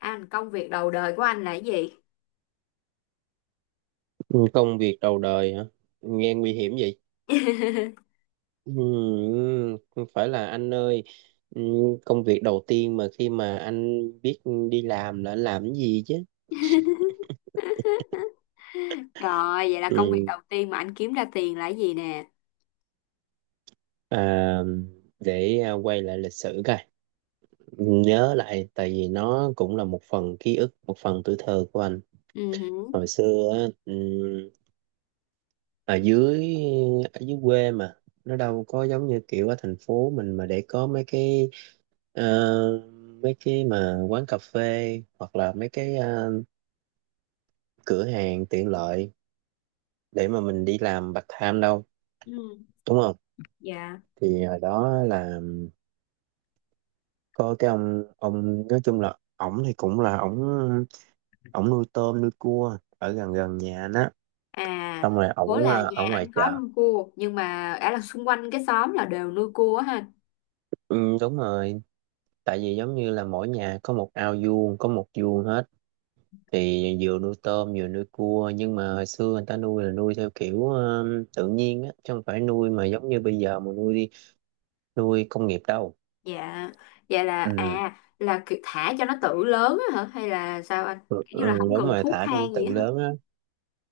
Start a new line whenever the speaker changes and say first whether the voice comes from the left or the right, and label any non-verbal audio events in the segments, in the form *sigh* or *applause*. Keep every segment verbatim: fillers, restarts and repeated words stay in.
left: Anh, công việc đầu đời của anh là cái gì?
right: Ừ, Công việc đầu đời hả? Nghe nguy hiểm vậy. Ừ, không phải là anh ơi, ừ, công việc đầu tiên mà khi mà anh biết đi làm là anh làm cái gì chứ?
left: *laughs* Rồi, vậy là công việc
right: Ừ,
left: đầu tiên mà anh kiếm ra tiền là cái gì nè?
right: à, để à, quay lại lịch sử coi. Ừ, nhớ lại, tại vì nó cũng là một phần ký ức, một phần tuổi thơ của anh.
left: Ừ, hử.
right: Hồi xưa á, ừ, ở dưới ở dưới quê mà nó đâu có giống như kiểu ở thành phố mình mà để có mấy cái Ờ, mấy cái mà quán cà phê hoặc là mấy cái ờ, cửa hàng tiện lợi để mà mình đi làm part time đâu
left: ừ,
right: đúng không?
left: dạ.
right: Thì hồi đó là có cái ông ông nói chung là ổng thì cũng là ổng ổng nuôi tôm nuôi cua ở gần gần nhà anh á,
left: À,
right: xong rồi
left: bố
right: ổng
left: là
right: ờ, ở
left: nhà
right: ngoài
left: anh có
right: chợ.
left: nuôi cua, nhưng mà ở là xung quanh cái xóm là đều nuôi cua á ha.
right: Ừ, đúng rồi, tại vì giống như là mỗi nhà có một ao vuông có một vuông hết, thì vừa nuôi tôm vừa nuôi cua nhưng mà hồi xưa người ta nuôi là nuôi theo kiểu ờ, tự nhiên á chứ không phải nuôi mà giống như bây giờ mà nuôi đi nuôi công nghiệp đâu.
left: Dạ, vậy là,
right: ừ,
left: à, là kiểu thả cho nó tự lớn á hả? Hay là sao anh?
right: ừ
left: Kiểu
right: ừ,
left: như là không
right: đúng
left: cần
right: rồi,
left: thuốc
right: thả trong
left: thang
right: tự
left: gì á hả?
right: lớn á.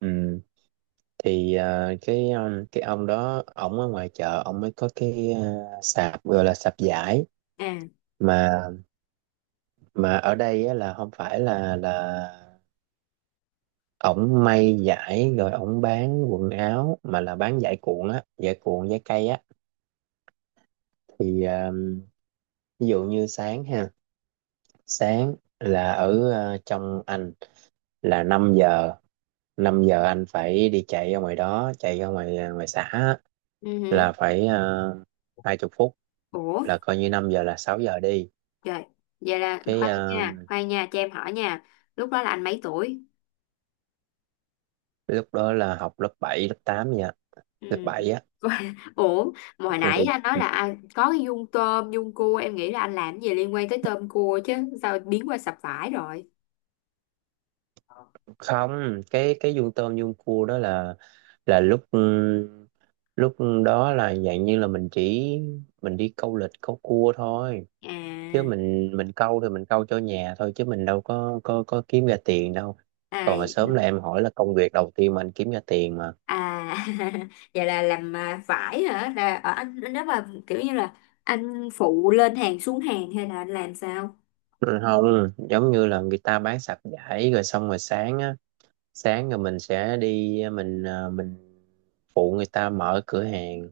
right: Ừ. thì ờ, cái ờ, cái ông đó ổng ở ngoài chợ ổng mới có cái ờ, sạp, gọi là sạp vải
left: À,
right: mà mà ở đây á, là không phải là là ổng may vải rồi ổng bán quần áo, mà là bán vải cuộn á, vải cuộn vải cây á. thì ờ, Ví dụ như sáng ha, sáng là ở ờ, trong anh là năm giờ, năm giờ anh phải đi chạy ra ngoài đó chạy ra ngoài ờ, ngoài xã á,
left: ừ, hử.
right: là phải uh, hai chục phút,
left: Ủa?
right: là coi như năm giờ là sáu giờ đi.
left: Trời, vậy là
right: cái
left: khoan
right: ờ,
left: nha, khoan nha, cho em hỏi nha. Lúc đó là anh mấy tuổi?
right: Lúc đó là học lớp bảy, lớp tám nha,
left: Ừ.
right: lớp bảy á.
left: *laughs* Ủa, mà hồi nãy
right: Ừ,
left: anh nói là anh có cái dung tôm, dung cua, em nghĩ là anh làm gì liên quan tới tôm cua chứ, sao biến qua sập vải rồi?
right: không, cái cái vuông tôm vuông cua đó là là lúc ừm, lúc đó là dạng như là mình chỉ mình đi câu lịch câu cua thôi.
left: À,
right: Chứ mình mình câu thì mình câu cho nhà thôi chứ mình đâu có có có kiếm ra tiền đâu.
left: à,
right: Còn mà sớm là em hỏi là công việc đầu tiên mà anh kiếm ra tiền mà.
left: à *laughs* vậy là làm à, vải hả? Là ở anh nếu mà kiểu như là anh phụ lên hàng xuống hàng hay là anh làm sao?
right: Ừ, không, giống như là người ta bán sạp vải rồi xong rồi sáng á, sáng rồi mình sẽ đi, mình ờ, mình phụ người ta mở cửa hàng,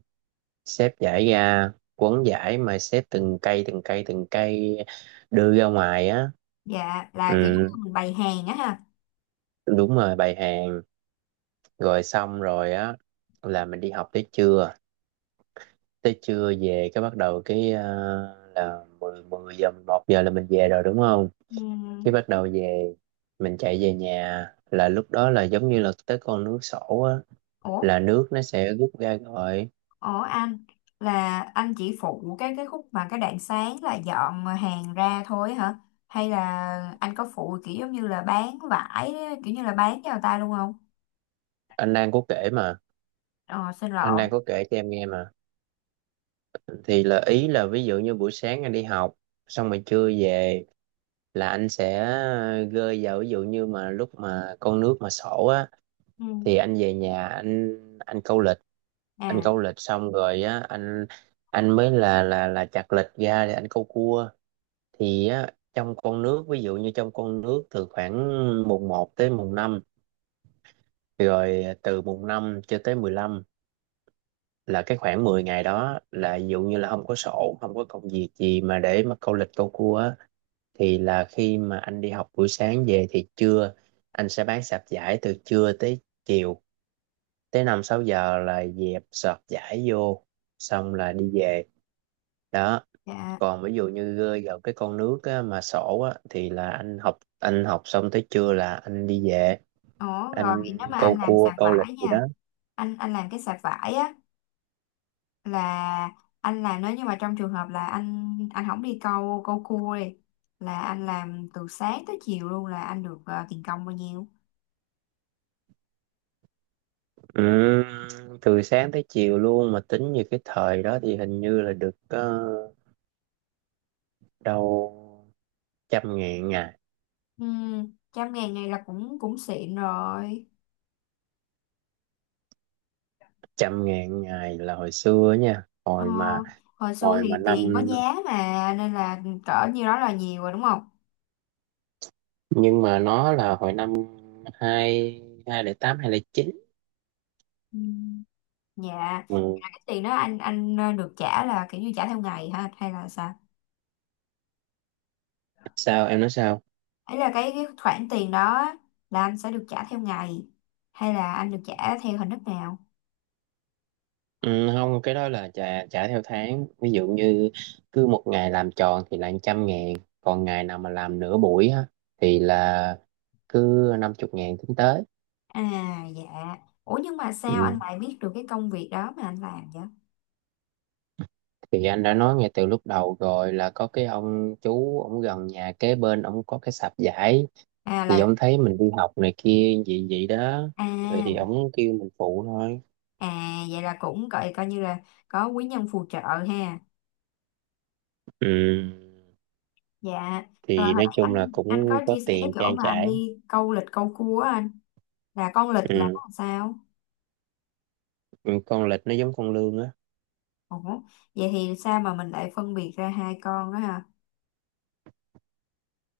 right: xếp vải ra quấn vải mà xếp từng cây từng cây từng cây đưa ra ngoài á.
left: Dạ,
right: Ừ,
left: là kiểu giống như mình bày hàng á ha.
right: đúng rồi, bày hàng, rồi xong rồi á là mình đi học tới trưa, tới trưa về cái bắt đầu cái ờ, là mười mười giờ một giờ là mình về rồi đúng không?
left: Ừ.
right: Cái bắt đầu về, mình chạy về nhà là lúc đó là giống như là tới con nước sổ á,
left: Ủa.
right: là nước nó sẽ rút ra rồi.
left: Ủa anh, là anh chỉ phụ cái cái khúc mà cái đoạn sáng là dọn hàng ra thôi hả? Hay là anh có phụ kiểu giống như là bán vải kiểu như là bán cho người ta luôn không?
right: Anh đang có kể mà,
left: Ờ xin
right: anh
left: lỗi.
right: đang có kể cho em nghe mà. Thì là ý là, ví dụ như buổi sáng anh đi học xong rồi trưa về là anh sẽ gơi vào, ví dụ như mà lúc mà con nước mà sổ á,
left: Ừ.
right: thì anh về nhà anh anh câu lịch, anh
left: À
right: câu lịch xong rồi á, anh anh mới là là là chặt lịch ra để anh câu cua. Thì á, trong con nước ví dụ như trong con nước từ khoảng mùng một tới mùng năm, rồi từ mùng năm cho tới mười lăm, là cái khoảng mười ngày đó là ví dụ như là không có sổ, không có công việc gì mà để mà câu lịch câu cua á. Thì là khi mà anh đi học buổi sáng về thì trưa anh sẽ bán sạp giải từ trưa tới chiều, tới năm sáu giờ là dẹp sọt giải vô, xong là đi về đó.
left: dạ.
right: Còn ví dụ như ờ, gần cái con nước á, mà sổ á, thì là anh học, anh học xong tới trưa là anh đi về,
left: Ủa rồi
right: anh
left: thì nếu mà anh
right: câu
left: làm
right: cua
left: sạp
right: câu lịch
left: vải
right: gì đó.
left: nha, anh anh làm cái sạp vải á, là anh làm nếu như mà trong trường hợp là anh anh không đi câu câu cua đi, là anh làm từ sáng tới chiều luôn, là anh được ờ, tiền công bao nhiêu?
right: Ừm, Từ sáng tới chiều luôn mà tính như cái thời đó thì hình như là được ờ, đâu trăm ngàn ngày.
left: Ừ, trăm ngàn này là cũng cũng xịn rồi.
right: Trăm ngàn ngày là hồi xưa nha,
left: Ờ,
right: hồi mà
left: hồi xưa
right: hồi mà
left: thì tiền có
right: năm
left: giá mà nên là cỡ nhiêu đó là nhiều rồi đúng không?
right: nhưng mà nó là hồi năm hai hai lẻ tám, hai lẻ chín.
left: Ừ. Dạ.
right: Ừ.
left: Là cái tiền đó anh anh ờ, được trả là kiểu như trả theo ngày hả hay là sao?
right: Sao em nói sao?
left: Ấy là cái, cái khoản tiền đó là anh sẽ được trả theo ngày hay là anh được trả theo hình thức nào?
right: Ừ, không, cái đó là trả trả theo tháng, ví dụ như cứ một ngày làm tròn thì là trăm ngàn, còn ngày nào mà làm nửa buổi á thì là cứ năm chục ngàn tính tới.
left: À dạ. Ủa nhưng mà sao anh
right: Ừ.
left: lại biết được cái công việc đó mà anh làm vậy?
right: Thì anh đã nói ngay từ lúc đầu rồi là có cái ông chú, ông gần nhà kế bên ông có cái sạp vải,
left: À
right: thì
left: là
right: ông thấy mình đi học này kia vậy vậy đó, rồi thì
left: à.
right: ông kêu mình phụ thôi.
left: À vậy là cũng coi coi như là có quý nhân phù trợ ha.
right: Ừ,
left: Dạ. Rồi
right: thì
left: hồi
right: nói
left: nãy
right: chung là
left: anh anh
right: cũng
left: có
right: có
left: chia sẻ cái
right: tiền
left: chỗ
right: trang
left: mà anh
right: trải.
left: đi câu lịch câu cua á anh, là con lịch là
right: Ừ.
left: con sao?
right: Ừ, con lịch nó giống con lươn á.
left: Ủa vậy thì sao mà mình lại phân biệt ra hai con đó ha?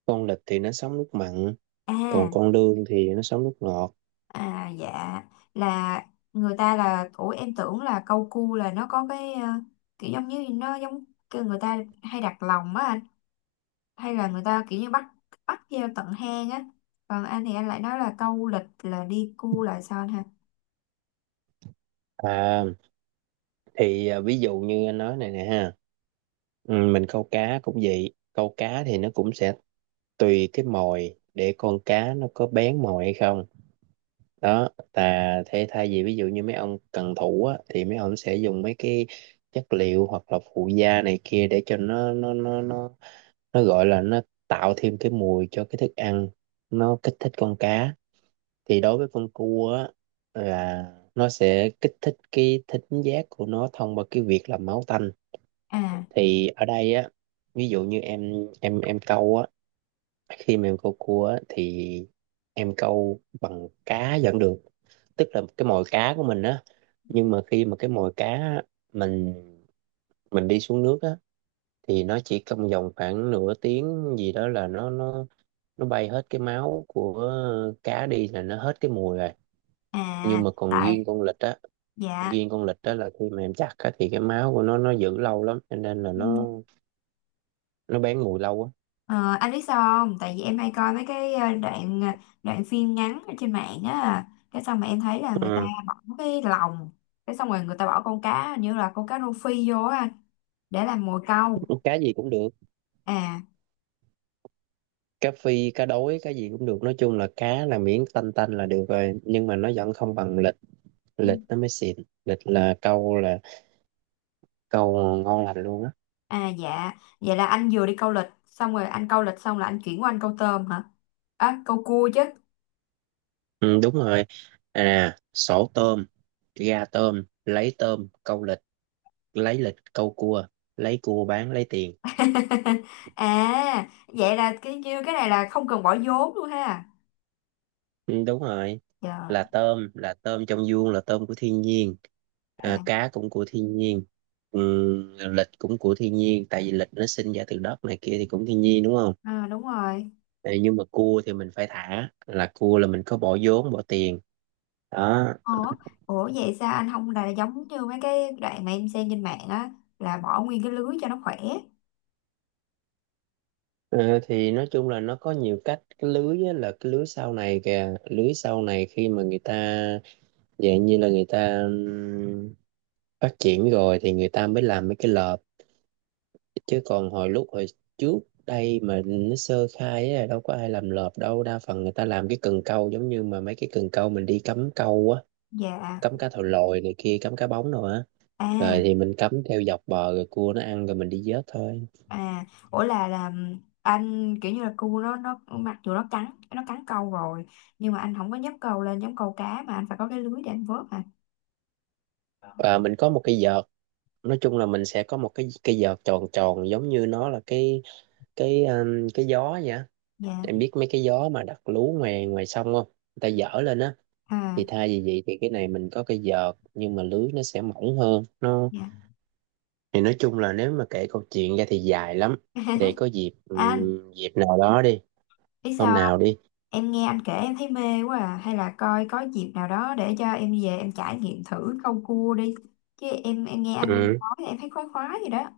right: Con lịch thì nó sống nước mặn, còn
left: À,
right: con lươn thì nó sống nước ngọt.
left: à dạ, là người ta là ủa em tưởng là câu cua là nó có cái ờ, kiểu giống như nó giống kêu người ta hay đặt lòng á anh. Hay là người ta kiểu như bắt bắt theo tận hang á, còn anh thì anh lại nói là câu lịch là đi cu lại son ha.
right: À, thì à, ví dụ như anh nói này nè ha. Ừ, mình câu cá cũng vậy, câu cá thì nó cũng sẽ tùy cái mồi để con cá nó có bén mồi hay không. Đó, ta thế thay vì ví dụ như mấy ông cần thủ á thì mấy ông sẽ dùng mấy cái chất liệu hoặc là phụ gia này kia để cho nó nó nó nó nó gọi là nó tạo thêm cái mùi cho cái thức ăn, nó kích thích con cá. Thì đối với con cua á, là nó sẽ kích thích cái thính giác của nó thông qua cái việc là máu tanh.
left: À,
right: Thì ở đây á, ví dụ như em em em câu á, khi mà em câu cua á thì em câu bằng cá vẫn được, tức là cái mồi cá của mình á. Nhưng mà khi mà cái mồi cá á, mình mình đi xuống nước á, thì nó chỉ trong vòng khoảng nửa tiếng gì đó là nó nó nó bay hết cái máu của cá đi, là nó hết cái mùi rồi.
left: à
right: Nhưng mà còn
left: tại,
right: riêng con vịt á
left: dạ.
right: riêng con vịt á là khi mà em chặt á thì cái máu của nó nó giữ lâu lắm, cho nên là nó
left: Ừ.
right: nó bán mùi lâu á.
left: Ờ, anh biết sao không, tại vì em hay coi mấy cái ờ, đoạn ờ, đoạn phim ngắn ở trên mạng á, cái xong mà em thấy là người ta
right: Ừ.
left: bỏ cái lòng, cái xong rồi người ta bỏ con cá như là con cá rô phi vô á anh, để làm mồi câu.
right: Cá gì cũng được,
left: À,
right: cá phi, cá đối, cá gì cũng được, nói chung là cá là miếng tanh tanh là được rồi, nhưng mà nó vẫn không bằng lịch,
left: ừ.
right: lịch nó mới xịn. Lịch là câu là câu ngon lành luôn á.
left: À dạ, vậy là anh vừa đi câu lịch xong rồi anh câu lịch xong là anh chuyển qua anh câu tôm hả, à, câu cua chứ.
right: Ừ, đúng rồi, à, sổ tôm ra tôm, lấy tôm câu lịch, lấy lịch câu cua, lấy cua bán lấy tiền.
left: *laughs* À vậy là cái như cái này là không cần bỏ vốn luôn ha.
right: Ừ, đúng rồi,
left: Trời.
right: là tôm, là tôm trong vuông là tôm của thiên nhiên. À,
left: Dạ.
right: cá cũng của thiên nhiên. Ừ, lịch cũng của thiên nhiên, tại vì lịch nó sinh ra từ đất này kia thì cũng thiên nhiên đúng không?
left: À, đúng rồi.
right: Ờ, nhưng mà cua thì mình phải thả, là cua là mình có bỏ vốn bỏ tiền đó.
left: Ủa, ủa vậy sao anh không là giống như mấy cái đoạn mà em xem trên mạng á, là bỏ nguyên cái lưới cho nó khỏe.
right: Ờ, thì nói chung là nó có nhiều cách. Cái lưới á, là cái lưới sau này kìa, lưới sau này khi mà người ta dạng như là người ta phát triển rồi thì người ta mới làm mấy cái lợp. Chứ còn hồi lúc hồi trước đây mà nó sơ khai á đâu có ai làm lợp đâu, đa phần người ta làm cái cần câu giống như mà mấy cái cần câu mình đi cắm câu á,
left: Dạ.
right: cắm cá thầu lòi này kia, cắm cá bóng rồi á. Rồi
left: À.
right: thì mình cắm theo dọc bờ rồi cua nó ăn rồi mình đi vớt thôi.
left: À ủa, là là anh kiểu như là cu nó nó mặc dù nó cắn nó cắn câu rồi nhưng mà anh không có nhấc câu lên giống câu cá mà anh phải có cái lưới để anh vớt hả.
right: Và mình có một cái vợt, nói chung là mình sẽ có một cái cái vợt tròn tròn giống như nó là cái cái um, cái gió vậy á.
left: Dạ.
right: Em biết mấy cái gió mà đặt lú ngoài ngoài sông không? Người ta dở lên á, thì
left: À
right: thay vì vậy thì cái này mình có cái vợt nhưng mà lưới nó sẽ mỏng hơn nó.
left: dạ.
right: Thì nói chung là nếu mà kể câu chuyện ra thì dài lắm, để có dịp
left: *laughs* Anh
right: ừm, dịp nào đó đi,
left: biết
right: hôm
left: sao,
right: nào đi.
left: em nghe anh kể em thấy mê quá à. Hay là coi có dịp nào đó để cho em về em trải nghiệm thử câu cua đi. Chứ em em nghe anh
right: Ừ,
left: nói em thấy khoái khoái gì đó.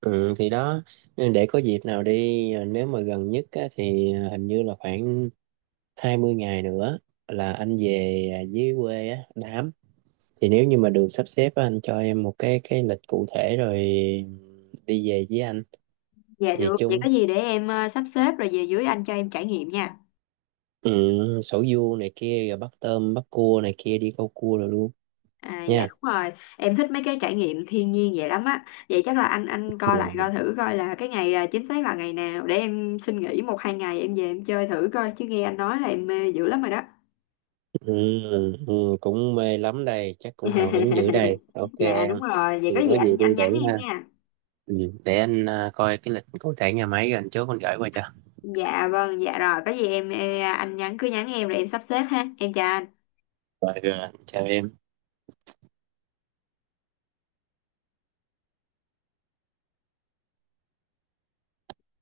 right: ừ, thì đó, để có dịp nào đi ờ, nếu mà gần nhất á, thì ờ, hình như là khoảng hai mươi ngày nữa là anh về, à, dưới quê á đám, thì nếu như mà được sắp xếp á, anh cho em một cái cái lịch cụ thể rồi đi về với anh.
left: Dạ
right: Về
left: được, vậy
right: chung.
left: có gì để em ờ, sắp xếp rồi về dưới anh cho em trải nghiệm nha.
right: Ừ, sầu riêu này kia rồi bắt tôm bắt cua này kia đi câu cua rồi luôn
left: À, dạ
right: nha.
left: đúng rồi, em thích mấy cái trải nghiệm thiên nhiên vậy lắm á. Vậy chắc là anh anh coi lại coi
right: Ừ,
left: thử coi là cái ngày ờ, chính xác là ngày nào để em xin nghỉ một hai ngày em về em chơi thử coi chứ nghe anh nói là em mê dữ lắm rồi đó.
right: ừ, ừ, cũng mê lắm đây chắc cũng hào hứng dữ
left: *laughs*
right: đây, OK
left: Dạ
right: em.
left: đúng rồi, vậy có
right: Thì
left: gì
right: có gì
left: anh anh
right: tôi để
left: nhắn em
right: ha.
left: nha.
right: Ừ, để anh, à, coi cái lịch cụ thể nhà máy rồi anh chốt anh gửi qua cho.
left: Dạ vâng, dạ rồi có gì em, em anh nhắn cứ nhắn em rồi em sắp xếp ha, em chào anh.
right: Rồi rồi. Chào em.